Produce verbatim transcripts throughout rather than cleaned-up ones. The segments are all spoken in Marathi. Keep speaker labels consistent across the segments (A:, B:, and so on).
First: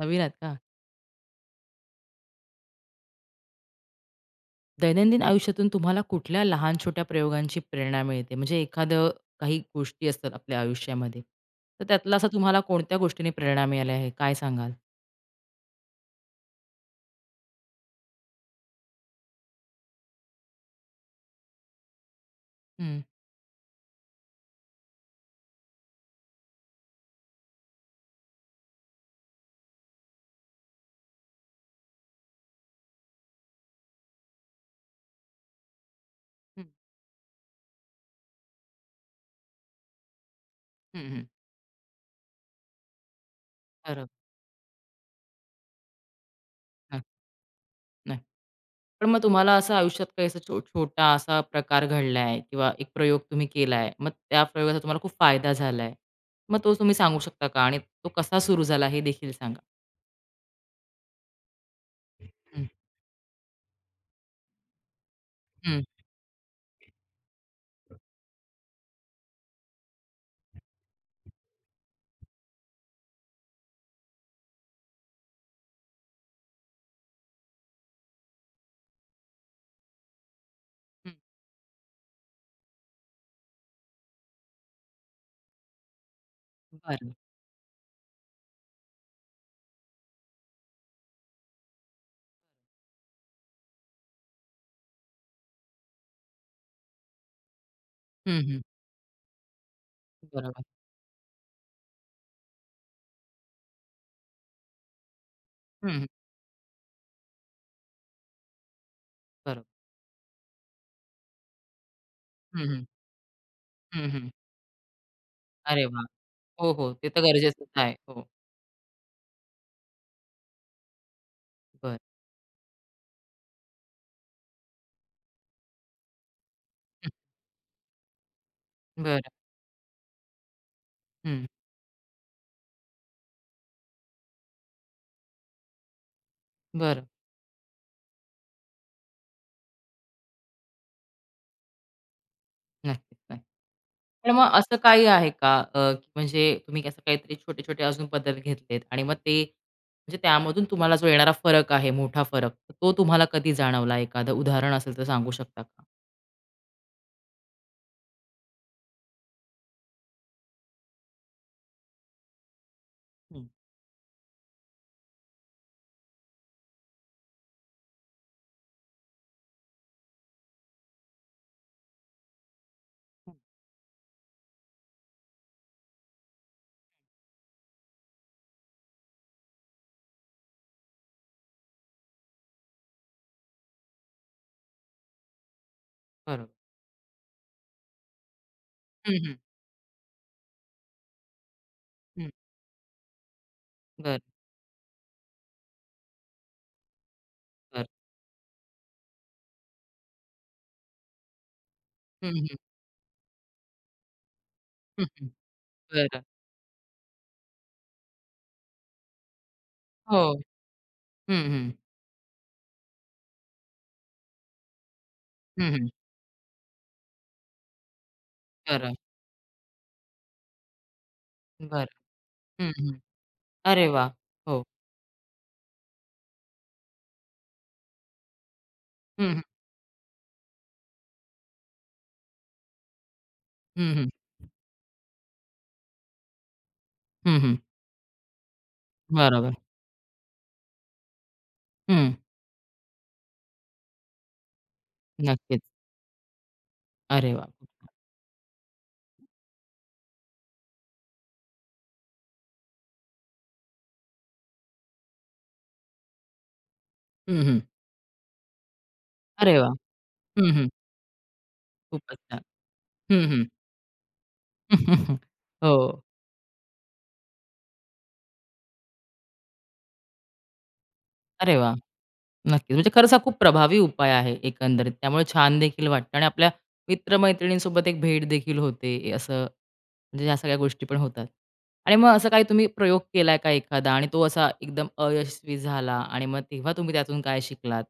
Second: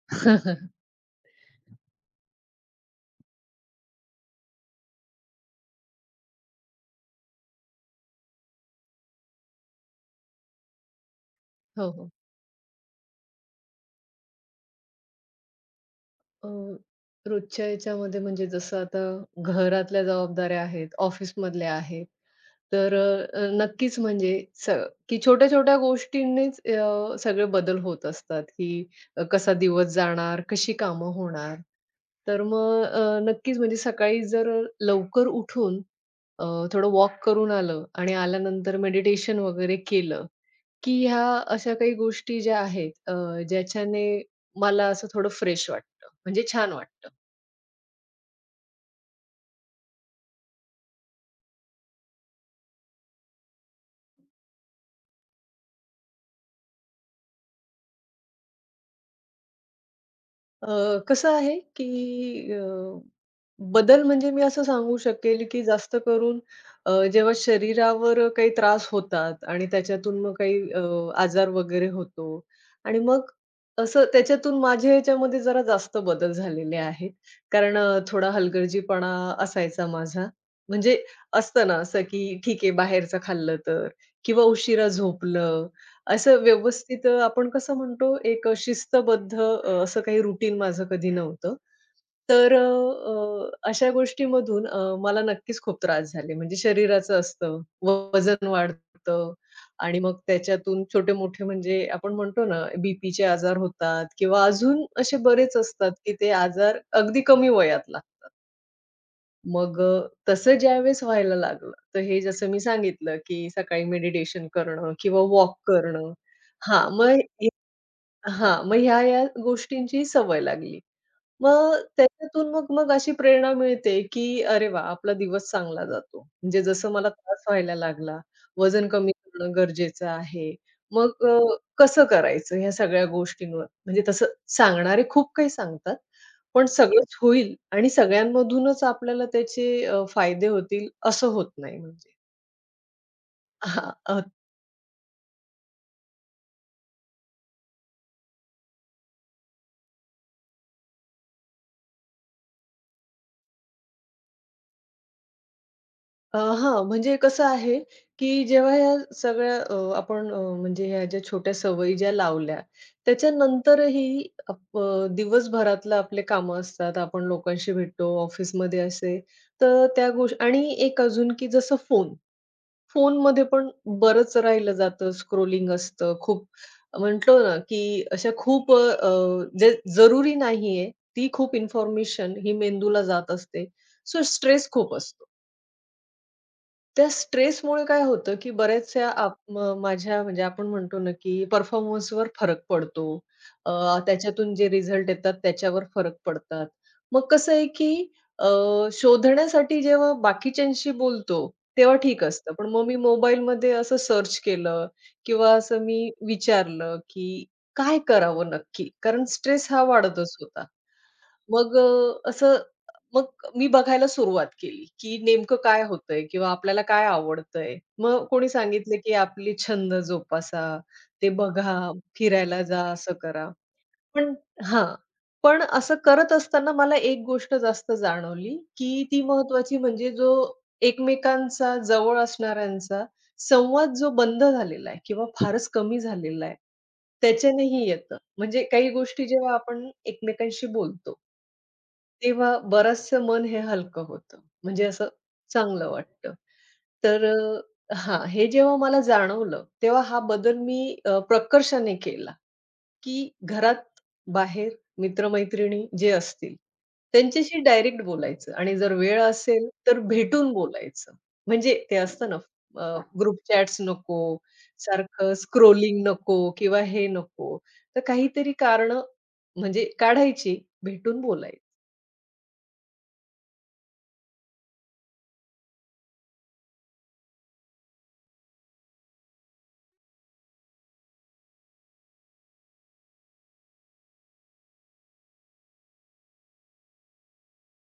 A: नवीन आहेत का? दैनंदिन आयुष्यातून तुम्हाला कुठल्या लहान छोट्या प्रयोगांची प्रेरणा मिळते? म्हणजे एखादं काही गोष्टी असतात आपल्या आयुष्यामध्ये, तर
B: हो, हो.
A: त्यातला असा तुम्हाला कोणत्या गोष्टीने प्रेरणा मिळाली आहे? काय सांगाल?
B: अ, रोजच्या याच्यामध्ये म्हणजे जसं आता घरातल्या जबाबदाऱ्या आहेत, ऑफिसमधल्या आहेत. तर
A: हं.
B: अ, अ, नक्कीच म्हणजे स की छोट्या-छोट्या गोष्टींनीच अ, सगळे बदल होत असतात, की अ, कसा दिवस जाणार, कशी कामं होणार. तर मग अ, नक्कीच म्हणजे सकाळी जर लवकर उठून अ,
A: हं,
B: थोडं वॉक करून आलं आणि आल्यानंतर मेडिटेशन वगैरे केलं, की
A: हं, हं.
B: ह्या अशा काही गोष्टी ज्या आहेत अ, ज्याच्याने
A: बरोबर.
B: मला असं थोडं फ्रेश वाटतं, म्हणजे छान
A: नाही,
B: वाटतं.
A: नाही. पण मग तुम्हाला असं आयुष्यात काही असा छो छोटा असा प्रकार घडलाय किंवा एक प्रयोग तुम्ही केलाय, मग त्या प्रयोगाचा तुम्हाला खूप फायदा झालाय. मग तो तुम्ही सांगू शकता का? आणि तो कसा सुरू झाला हे देखील सांगा?
B: अ, कसं आहे, की अ,
A: हं,
B: बदल म्हणजे मी असं सांगू शकेल, की
A: हं,
B: जास्त करून अ, जेव्हा शरीरावर काही त्रास होतात आणि त्याच्यातून मग काही अ, आजार वगैरे होतो आणि मग असं त्याच्यातून माझ्या ह्याच्यामध्ये जरा जास्त बदल झालेले आहेत. कारण अ, थोडा हलगर्जीपणा असायचा माझा. म्हणजे
A: हं.
B: असतं ना असं, की ठीक आहे बाहेरचं खाल्लं तर किंवा उशिरा झोपलं असं व्यवस्थित
A: बरं.
B: अ, आपण कसं म्हणतो एक अ, शिस्तबद्ध अ, असं काही रुटीन माझं कधी नव्हतं. तर अ, अ, अशा गोष्टीमधून अ, मला नक्कीच खूप त्रास झाले. म्हणजे शरीराचं असतं,
A: हं,
B: वजन
A: हं.
B: वाढतं आणि मग
A: बरोबर.
B: त्याच्यातून छोटे-मोठे म्हणजे आपण म्हणतो ना, बीपीचे आजार होतात किंवा अजून असे बरेच
A: हं,
B: असतात,
A: हं.
B: की ते आजार अगदी कमी वयात लागतात.
A: बरोबर.
B: मग अ, तसं ज्यावेळेस व्हायला लागलं, तर हे जसं मी
A: हं, हं.
B: सांगितलं, की सकाळी
A: हं, हं.
B: मेडिटेशन करणं किंवा वॉक
A: अरे वा,
B: करणं.
A: हो,
B: हां,
A: हो. ते तर
B: मग
A: गरजेचंच आहे. हो,
B: हां, मग ह्या-ह्या गोष्टींची सवय लागली. मग
A: बर,
B: त्याच्यातून मग मग अशी प्रेरणा मिळते, की अरे वा, आपला दिवस चांगला जातो. म्हणजे जसं मला
A: बर,
B: त्रास व्हायला लागला, वजन कमी
A: बरं.
B: करणं गरजेचं आहे. मग अ,
A: हं,
B: कसं करायचं ह्या सगळ्या गोष्टींवर म्हणजे तसं सांगणारे खूप काही सांगतात, पण
A: बरं.
B: सगळंच होईल आणि सगळ्यांमधूनच आपल्याला त्याचे अ, फायदे होतील असं होत नाही म्हणजे.
A: नक्कीच, नक्कीच.
B: हां,
A: पण मग असं काही आहे का अ, की म्हणजे तुम्ही असं काहीतरी छोटे-छोटे अजून बदल घेतलेत आणि मग ते म्हणजे त्यामधून तुम्हाला जो येणारा फरक आहे, मोठा फरक, तर तो तुम्हाला कधी जाणवला? एखादं उदाहरण असेल तर सांगू शकता का?
B: अ, हां, म्हणजे कसं आहे, की जेव्हा ह्या सगळ्या अ, आपण अ, म्हणजे ह्या ज्या छोट्या सवयी ज्या लावल्या,
A: हं,
B: त्याच्यानंतरही अप दिवसभरातलं आपले कामं असतात, आपण लोकांशी भेटतो, ऑफिसमध्ये असे, तर त्या गोष् आणि एक अजून की जसं फोन.
A: हं.
B: फोनमध्ये पण बरंच राहिलं जातं, स्क्रोलिंग असतं खूप. म्हटलो ना, की अशा खूप अ, अ, जे जरुरी नाहीये, ती खूप इन्फॉर्मेशन ही मेंदूला जात असते. सो स्ट्रेस खूप असतो.
A: बरोबर.
B: त्या स्ट्रेसमुळे काय होतं, की बऱ्याचशा
A: हं,
B: आप
A: हं.
B: म माझ्या म्हणजे आपण म्हणतो ना, की परफॉर्मन्सवर
A: हं.
B: फरक पडतो. अ,
A: बरं,
B: त्याच्यातून जे रिझल्ट येतात त्याच्यावर फरक पडतात. मग कसं आहे,
A: बरं.
B: की अ, शोधण्यासाठी जेव्हा बाकीच्यांशी बोलतो, तेव्हा ठीक
A: हं,
B: असतं.
A: हं.
B: पण मग मी मोबाईलमध्ये असं सर्च केलं
A: हं, हं.
B: किंवा असं मी
A: बरं.
B: विचारलं, की काय करावं नक्की? कारण स्ट्रेस हा
A: हो.
B: वाढतच होता.
A: हं, हं.
B: मग अ, असं मग मी बघायला सुरुवात केली, की नेमकं
A: हं,
B: काय
A: हं.
B: होतंय किंवा आपल्याला काय आवडतंय. मग कोणी
A: बरं,
B: सांगितलं, की आपली छंद जोपासा, ते
A: बरं.
B: बघा, फिरायला
A: हं,
B: जा,
A: हं.
B: असं करा.
A: अरे वाह!
B: पण
A: हो.
B: हां. पण असं करत असताना मला एक गोष्ट जास्त जाणवली, की ती
A: हं, हं.
B: महत्त्वाची म्हणजे जो एकमेकांचा, जवळ असणाऱ्यांचा संवाद
A: हं, हं.
B: जो बंद झालेला आहे किंवा फारच कमी झालेला आहे,
A: हं,
B: त्याच्यानेही येतं. म्हणजे काही गोष्टी जेव्हा
A: बरोबर.
B: आपण एकमेकांशी बोलतो
A: हं.
B: तेव्हा बरचसं मन हे हलकं होतं. म्हणजे असं
A: नक्कीच.
B: चांगलं वाटतं. तर
A: अरे वाह! खूप छान.
B: अ, हां, हे जेव्हा मला जाणवलं, तेव्हा हा बदल मी अ, प्रकर्षाने केला. की घरात, बाहेर, मित्र-मैत्रिणी जे असतील,
A: हं,
B: त्यांच्याशी डायरेक्ट बोलायचं आणि जर वेळ
A: अरे
B: असेल
A: वाह!
B: तर
A: हं,
B: भेटून
A: हं.
B: बोलायचं. म्हणजे ते
A: खूपच
B: असतं ना
A: छान.
B: अ, हां.
A: हं,
B: ग्रुप
A: हं.
B: चॅट्स नको, सारखं
A: हो.
B: स्क्रोलिंग नको किंवा हे नको. तर काहीतरी कारणं म्हणजे काढायची, भेटून
A: अरे
B: बोलायचं.
A: वाह! नक्कीच. म्हणजे खरंच हा खूप प्रभावी उपाय आहे एकंदरीत. त्यामुळे छान देखील वाटतं आणि आपल्या मित्र एक भेट देखील होते असं म्हणजे ह्या सगळ्या गोष्टी पण होतात. आणि मग असा काही तुम्ही प्रयोग केलाय का एखादा आणि तो असा एकदम अयशस्वी झाला आणि मग तेव्हा तुम्ही त्यातून काय शिकलात?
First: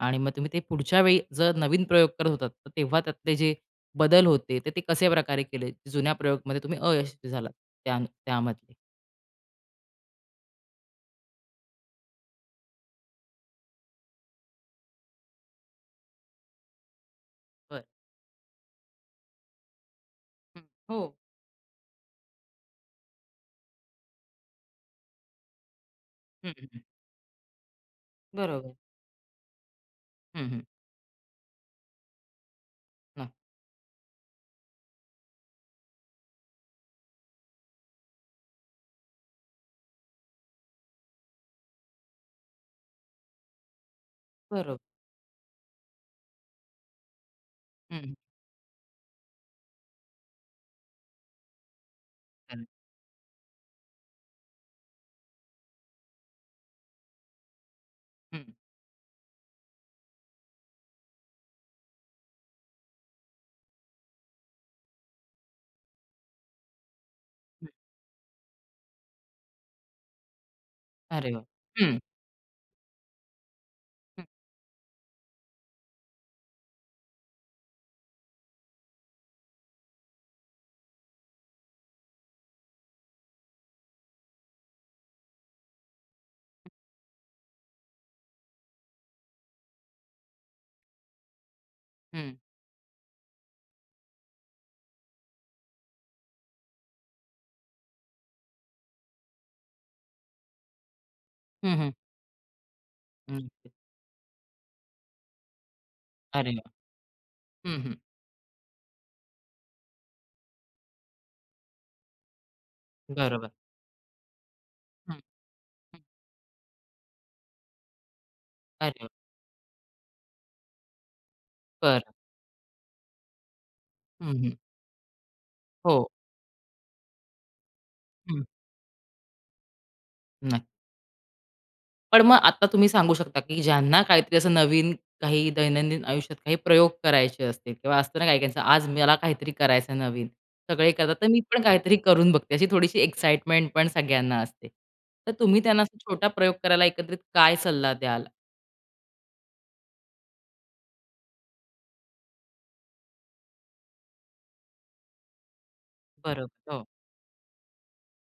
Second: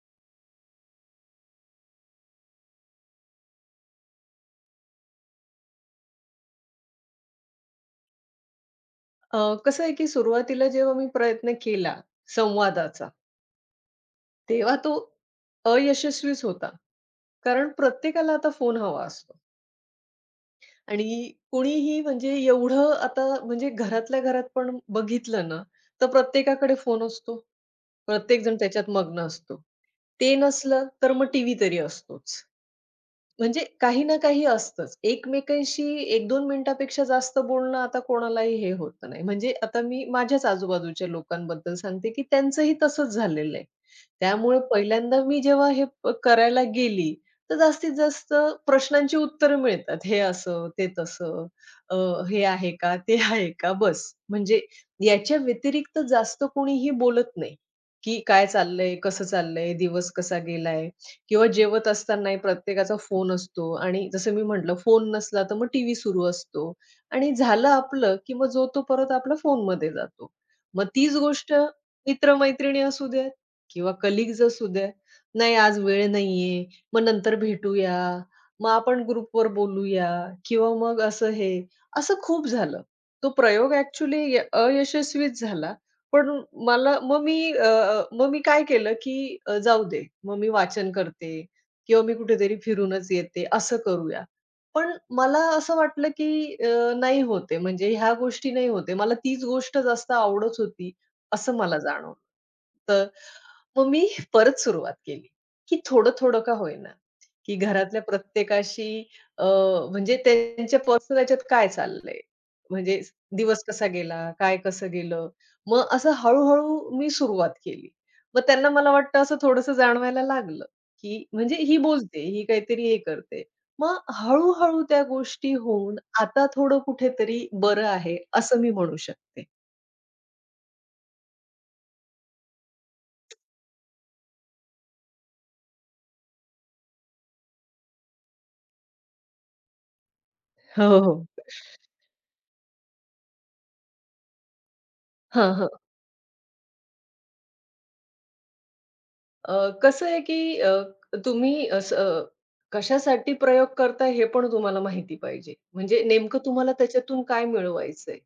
A: आणि मग तुम्ही ते पुढच्या वेळी जर नवीन प्रयोग करत होतात, तर तेव्हा त्यातले जे बदल होते, तर ते कसे प्रकारे केले? जे जुन्या प्रयोगमध्ये तुम्ही अयशस्वी झालात त्या त्यामधले?
B: अ, कसं आहे की सुरुवातीला जेव्हा मी प्रयत्न केला संवादाचा, तेव्हा तो अयशस्वीच होता. कारण
A: बरं.
B: प्रत्येकाला आता फोन हवा असतो.
A: हं. हो.
B: आणि कोणीही म्हणजे एवढं आता म्हणजे घरातल्या घरात पण बघितलं ना, तर
A: हं,
B: प्रत्येकाकडे
A: हं.
B: फोन असतो. प्रत्येकजण
A: बरोबर.
B: त्याच्यात मग्न असतो. ते
A: हं, हं.
B: नसलं तर मग टीव्ही तरी असतोच.
A: नक्की.
B: म्हणजे काही ना काही असतंच. एकमेकांशी एक दोन मिनिटापेक्षा जास्त बोलणं आता कोणालाही हे होत नाही. म्हणजे आता मी माझ्याच आजूबाजूच्या लोकांबद्दल सांगते, की त्यांचंही तसंच झालेलं आहे. त्यामुळे
A: बरोबर.
B: पहिल्यांदा मी जेव्हा हे प करायला गेली, तर जास्तीत
A: हं, हं.
B: जास्त प्रश्नांची उत्तरं मिळतात. हे असं, ते तसं, अ, हे
A: चालेल.
B: आहे का? ते आहे का? बस. म्हणजे याच्या व्यतिरिक्त जास्त कोणीही बोलत नाही, की
A: हं,
B: काय
A: हं.
B: चाललंय? कसं चाललंय? दिवस कसा गेलाय? किंवा जेवत असतानाही प्रत्येकाचा फोन असतो आणि जसं मी म्हटलं फोन नसला तर मग टीव्ही सुरू असतो आणि झालं आपलं की मग जो तो परत आपला फोनमध्ये जातो. मग तीच
A: अरे वाह!
B: गोष्ट
A: हं,
B: मित्र-मैत्रिणी असू द्यात किंवा
A: हं,
B: कलीग्ज असू द्या, "नाही आज वेळ नाहीये, मग नंतर भेटूया, मग आपण ग्रुपवर बोलूया" किंवा मग असं हे, असं खूप झालं. तो प्रयोग ॲक्चुअली अयशस्वीच झाला. पण मला मग मी अ, मग मी काय केलं, की अ, जाऊ दे. मग मी वाचन करते किंवा मी
A: हं.
B: कुठेतरी फिरूनच येते, असं करूया. पण मला असं वाटलं, की अ, नाही होत आहे, म्हणजे ह्या गोष्टी नाही होत आहे. मला तीच गोष्ट जास्त आवडत होती, असं
A: हं,
B: मला
A: हं.
B: जाणवलं. तर
A: नक्कीच.
B: मग मी परत सुरुवात केली, की थोडं-थोडं
A: अरे
B: का
A: वाह!
B: होईना, की
A: हं, हं.
B: घरातल्या प्रत्येकाशी अ, म्हणजे त्यांच्या पर्सनल ह्याच्यात काय चाललंय? म्हणजे
A: बरोबर.
B: दिवस कसा गेला? काय कसं
A: हं,
B: गेलं? मग
A: हं.
B: असं हळू मी सुरुवात केली. मग त्यांना मला
A: अरे वाह!
B: वाटतं असं थोडंसं जाणवायला लागलं, की म्हणजे ही
A: बरं.
B: बोलते, ही काहीतरी हे करते. मग
A: हं, हं.
B: हळू-हळू त्या गोष्टी होऊन
A: हो.
B: आता थोडं कुठेतरी बरं आहे,
A: हं.
B: असं मी म्हणू शकते.
A: नाही. पण मग आता तुम्ही सांगू शकता, की ज्यांना काहीतरी असं नवीन काही दैनंदिन आयुष्यात काही प्रयोग करायचे असतील किंवा असतं ना काही-काहींचं, आज मला काहीतरी करायचं नवीन.
B: हो,
A: सगळे करतात,
B: हो.
A: तर मी पण काहीतरी करून बघते. अशी थोडीशी एक्साइटमेंट पण सगळ्यांना असते. तर तुम्ही
B: हां,
A: त्यांना असा छोटा प्रयोग करायला एकत्रित काय सल्ला द्याल?
B: अ, कसं आहे की अ, तुम्ही असं अ, कशासाठी प्रयोग करताय हे पण तुम्हाला माहिती पाहिजे. म्हणजे नेमकं
A: बरोबर.
B: तुम्हाला
A: हो.
B: त्याच्यातून काय मिळवायचंय?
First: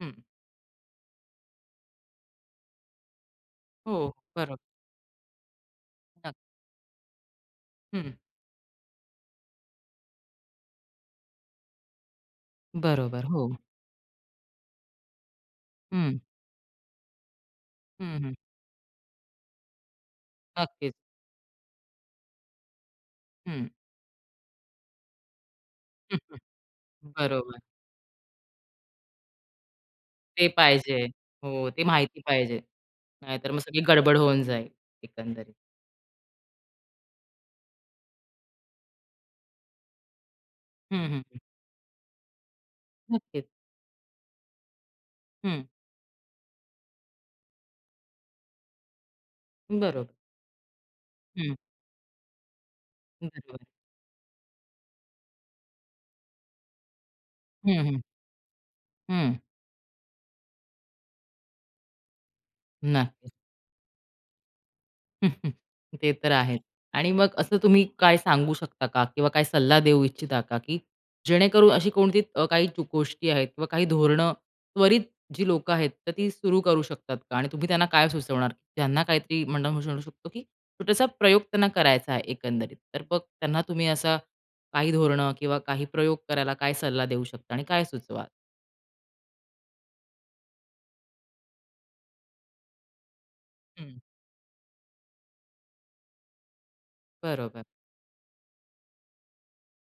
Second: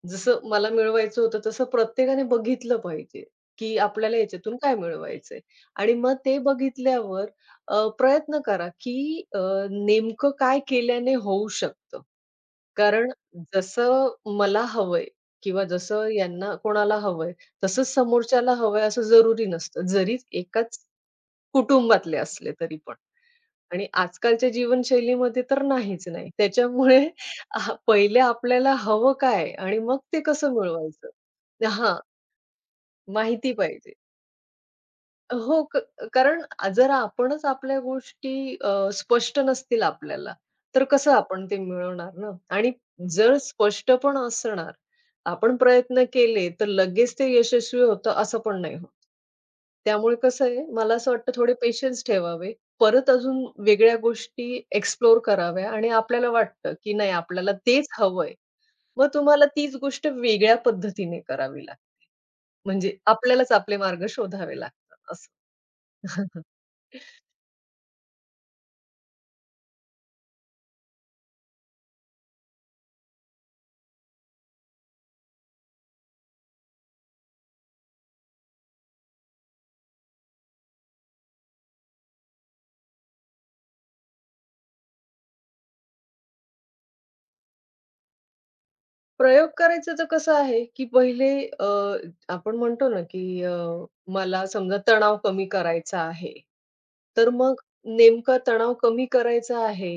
A: हं.
B: जसं मला मिळवायचं होतं तसं प्रत्येकाने बघितलं पाहिजे, की
A: हो.
B: आपल्याला याच्यातून
A: बरोबर.
B: काय मिळवायचंय? आणि मग ते
A: नक्की.
B: बघितल्यावर अ,
A: हं.
B: प्रयत्न करा, की अ, नेमकं काय केल्याने होऊ शकतं? कारण
A: बरोबर. हो.
B: जसं मला हवंय किंवा जसं
A: हं.
B: यांना कोणाला हवंय, तसंच
A: हं, हं.
B: समोरच्याला हवंय असं जरुरी नसतं. जरी एकाच
A: नक्कीच.
B: कुटुंबातले असले तरी पण.
A: हं.
B: आणि आजकालच्या जीवनशैलीमध्ये तर नाहीच नाही. त्याच्यामुळे
A: बरोबर.
B: हां, पहिले आपल्याला हवं काय आणि मग ते
A: ते
B: कसं
A: पाहिजे.
B: मिळवायचं?
A: हो, ते
B: हां,
A: माहिती पाहिजे. नाहीतर
B: माहिती
A: मग सगळी
B: पाहिजे.
A: गडबड होऊन जाईल एकंदरीत.
B: हो, क कारण जर आपणच आपल्या गोष्टी अ, स्पष्ट नसतील आपल्याला, तर
A: हं,
B: कसं
A: हं, हं.
B: आपण ते मिळवणार ना? आणि जर
A: नक्कीच.
B: स्पष्ट पण असणार, आपण
A: हं,
B: प्रयत्न केले, तर लगेच ते यशस्वी होतं असं पण नाही होत.
A: बरोबर.
B: त्यामुळे कसं आहे, मला असं वाटतं थोडे
A: हं,
B: पेशन्स ठेवावे. परत अजून
A: बरोबर.
B: वेगळ्या गोष्टी एक्सप्लोर कराव्या आणि आपल्याला वाटतं, की नाही आपल्याला
A: हं,
B: तेच
A: हं,
B: हवंय. मग
A: हं.
B: तुम्हाला तीच गोष्ट वेगळ्या पद्धतीने करावी लागेल. म्हणजे
A: नक्की.
B: आपल्यालाच आपले मार्ग शोधावे लागतात असं.
A: ते तर आहेच. आणि मग असं तुम्ही काय सांगू शकता का? किंवा काय सल्ला देऊ इच्छिता का? की जेणेकरून अशी कोणती अ, काही चु- गोष्टी आहेत किंवा काही धोरणं त्वरित जी लोकं आहेत, तर ती सुरू करू शकतात का? आणि तुम्ही त्यांना काय सुचवणार? ज्यांना काहीतरी म्हणणं म्हणू म्हणू शकतो, की छोटासा प्रयोग त्यांना करायचा आहे एकंदरीत. तर मग त्यांना तुम्ही असा काही धोरणं किंवा काही प्रयोग करायला काय सल्ला देऊ शकता आणि काय सुचवाल?
B: प्रयोग करायचं तर कसं आहे, की पहिले अ, आपण म्हणतो ना, की अ,
A: हं.
B: मला समजा तणाव कमी करायचा आहे. तर मग
A: बरोबर.
B: नेमका तणाव कमी करायचा आहे,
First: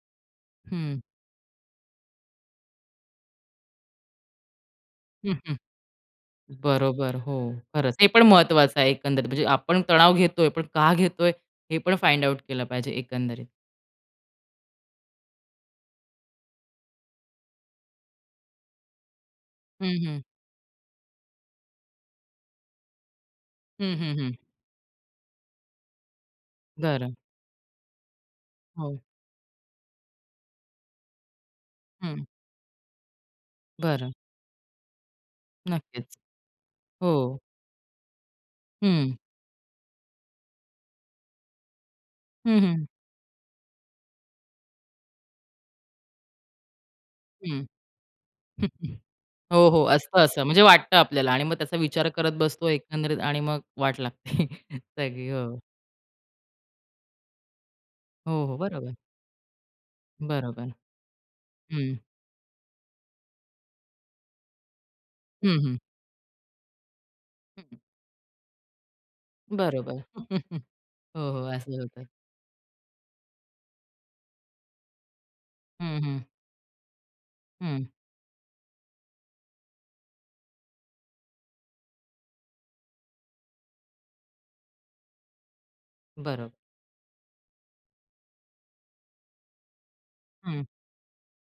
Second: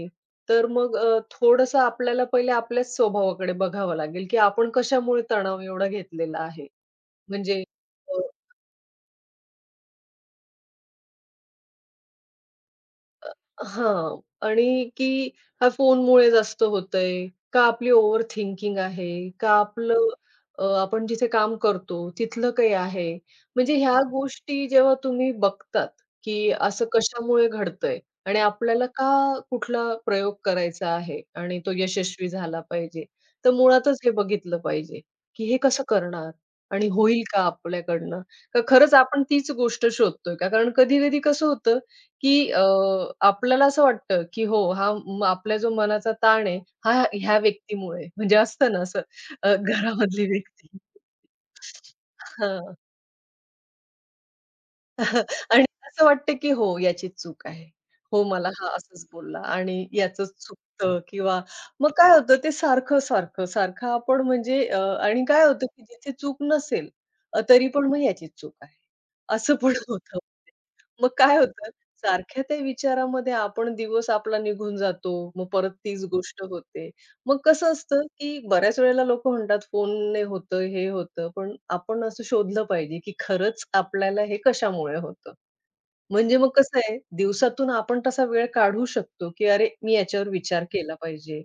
B: तर मग
A: हं.
B: अ, थोडंसं आपल्याला पहिले आपल्याच स्वभावाकडे बघावं लागेल, की आपण कशामुळे तणाव एवढा घेतलेला आहे.
A: बरोबर. हो,
B: म्हणजे
A: खरंच. हे पण महत्वाचं आहे एकंदरीत. म्हणजे आपण तणाव घेतोय, पण का घेतोय हे पण फाइंड आउट केलं पाहिजे एकंदरीत.
B: हां. आणि की हा फोनमुळे जास्त होतंय, का आपली ओव्हर थिंकिंग आहे, का
A: हं,
B: आपलं
A: हं.
B: अ, आपण जिथे काम करतो तिथलं काही आहे. म्हणजे ह्या
A: हं,
B: हं.
A: हं, हं.
B: गोष्टी जेव्हा तुम्ही बघतात, की असं
A: बरं.
B: कशामुळे घडतंय आणि आपल्याला
A: हो.
B: का कुठला प्रयोग करायचा आहे आणि तो
A: हं.
B: यशस्वी झाला पाहिजे. तर मुळातच
A: बरं.
B: हे बघितलं पाहिजे, की हे कसं
A: नक्कीच.
B: करणार आणि
A: हो.
B: होईल का आपल्याकडनं? का खरंच
A: हं.
B: आपण तीच गोष्ट शोधतोय का? कारण कधी-कधी कसं होतं की
A: हं,
B: अ,
A: हं.
B: आपल्याला असं वाटतं, की हो, हा म आपला जो मनाचा ताण आहे, हा ह्या
A: हं.
B: व्यक्तीमुळे म्हणजे असतं ना असं अ,
A: हो, हो. असतं
B: घरामधली
A: असं. म्हणजे
B: व्यक्ती.
A: वाटतं आपल्याला आणि मग त्याचा विचार करत बसतो
B: हां.
A: एकंदरीत आणि मग वाट लागते सगळी. हो.
B: आणि असं वाटतं, की हो, याचीच चूक आहे. हो,
A: हो,
B: मला
A: हो.
B: हा
A: बरोबर.
B: असंच बोलला आणि याचंच
A: बरोबर.
B: चुकतं किंवा मग
A: हं.
B: काय होतं ते सारखं-सारखं, सारखं सारखं आपण म्हणजे अ, आणि काय
A: हं,
B: होतं,
A: हं.
B: की जिथे चूक नसेल अ,
A: हं.
B: तरी पण मग याचीच चूक आहे. असं पण
A: बरोबर.
B: होतं. मग
A: हो,
B: काय
A: हो.
B: होतं,
A: असं होतं.
B: सारख्या त्या विचारामध्ये आपण दिवस आपला निघून जातो. मग परत
A: हं,
B: तीच
A: हं.
B: गोष्ट होते. मग कसं
A: हं.
B: असतं, की बऱ्याच वेळेला लोकं म्हणतात फोनने होतं, हे होतं. पण आपण असं शोधलं पाहिजे, की खरंच आपल्याला हे कशामुळे होतं. म्हणजे मग
A: बरोबर.
B: कसं आहे, दिवसातून आपण तसा वेळ काढू शकतो, की अरे, मी याच्यावर
A: हं.
B: विचार केला पाहिजे.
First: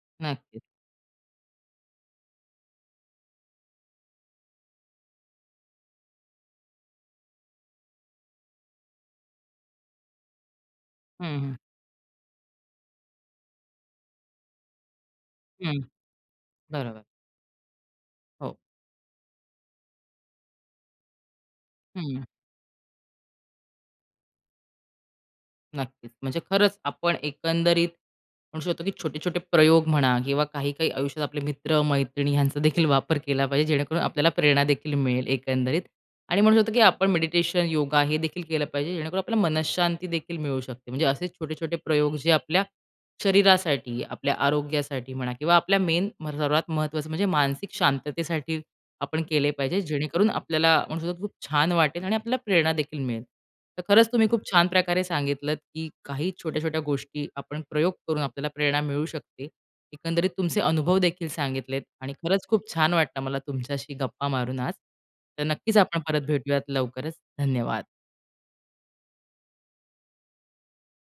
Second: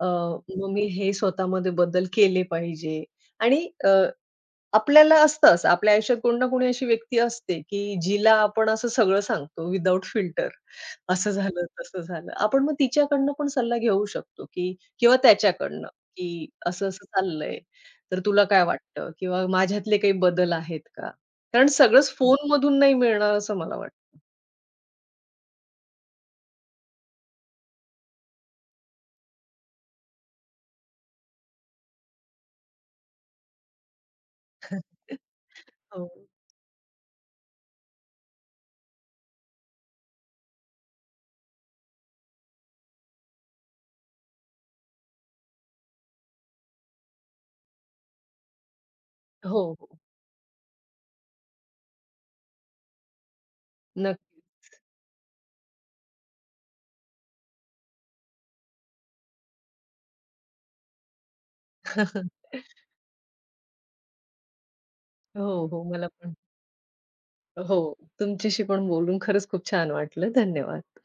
B: अ,
A: नक्कीच.
B: मग मी हे स्वतःमध्ये बदल केले पाहिजे आणि आपल्याला असतं असं, आपल्या आयुष्यात कोणी ना कोणी अशी व्यक्ती असते, की जिला आपण असं सगळं सांगतो विदाऊट फिल्टर. असं
A: हं, हं.
B: झालं, तसं झालं. आपण मग तिच्याकडनं पण सल्ला घेऊ शकतो, की किंवा
A: हं.
B: त्याच्याकडनं, की
A: बरोबर.
B: असं-असं चाललंय, तर तुला
A: हो.
B: काय वाटतं? किंवा माझ्यातले काही बदल आहेत का? कारण सगळंच हं.
A: हं.
B: फोनमधून नाही मिळणार असं मला वाटतं.
A: नक्कीच. म्हणजे खरंच आपण एकंदरीत म्हणू शकतो, की छोटे-छोटे प्रयोग म्हणा किंवा काही-काही आयुष्यात आपले मित्र-मैत्रिणी ह्यांचा देखील वापर केला पाहिजे, जेणेकरून आपल्याला प्रेरणा देखील मिळेल एकंदरीत.
B: हो.
A: आणि म्हणू शकतो, की आपण मेडिटेशन, योगा हे देखील केलं पाहिजे, जेणेकरून आपल्याला मनःशांती देखील मिळू शकते. म्हणजे असे छोटे-छोटे प्रयोग जे आपल्या शरीरासाठी, आपल्या आरोग्यासाठी म्हणा किंवा आपल्या मेन सर्वात महत्त्वाचं म्हणजे मानसिक शांततेसाठी आपण केले
B: हो,
A: पाहिजे,
B: हो.
A: जेणेकरून आपल्याला म्हणू शकतो, की खूप छान वाटेल आणि आपल्याला प्रेरणा देखील मिळेल. तर खरंच तुम्ही
B: नक्की.
A: खूप छान प्रकारे सांगितलत, की काही छोट्या-छोट्या गोष्टी आपण प्रयोग करून आपल्याला प्रेरणा मिळू शकते. एकंदरीत तुमचे अनुभव देखील सांगितलेत आणि खरंच खूप छान वाटलं मला तुमच्याशी गप्पा मारून आज. तर
B: हो,
A: नक्कीच
B: हो.
A: आपण
B: मला
A: परत
B: पण
A: भेटूयात लवकरच.
B: हो.
A: धन्यवाद.
B: तुमच्याशी पण बोलून खरंच खूप छान वाटलं. धन्यवाद.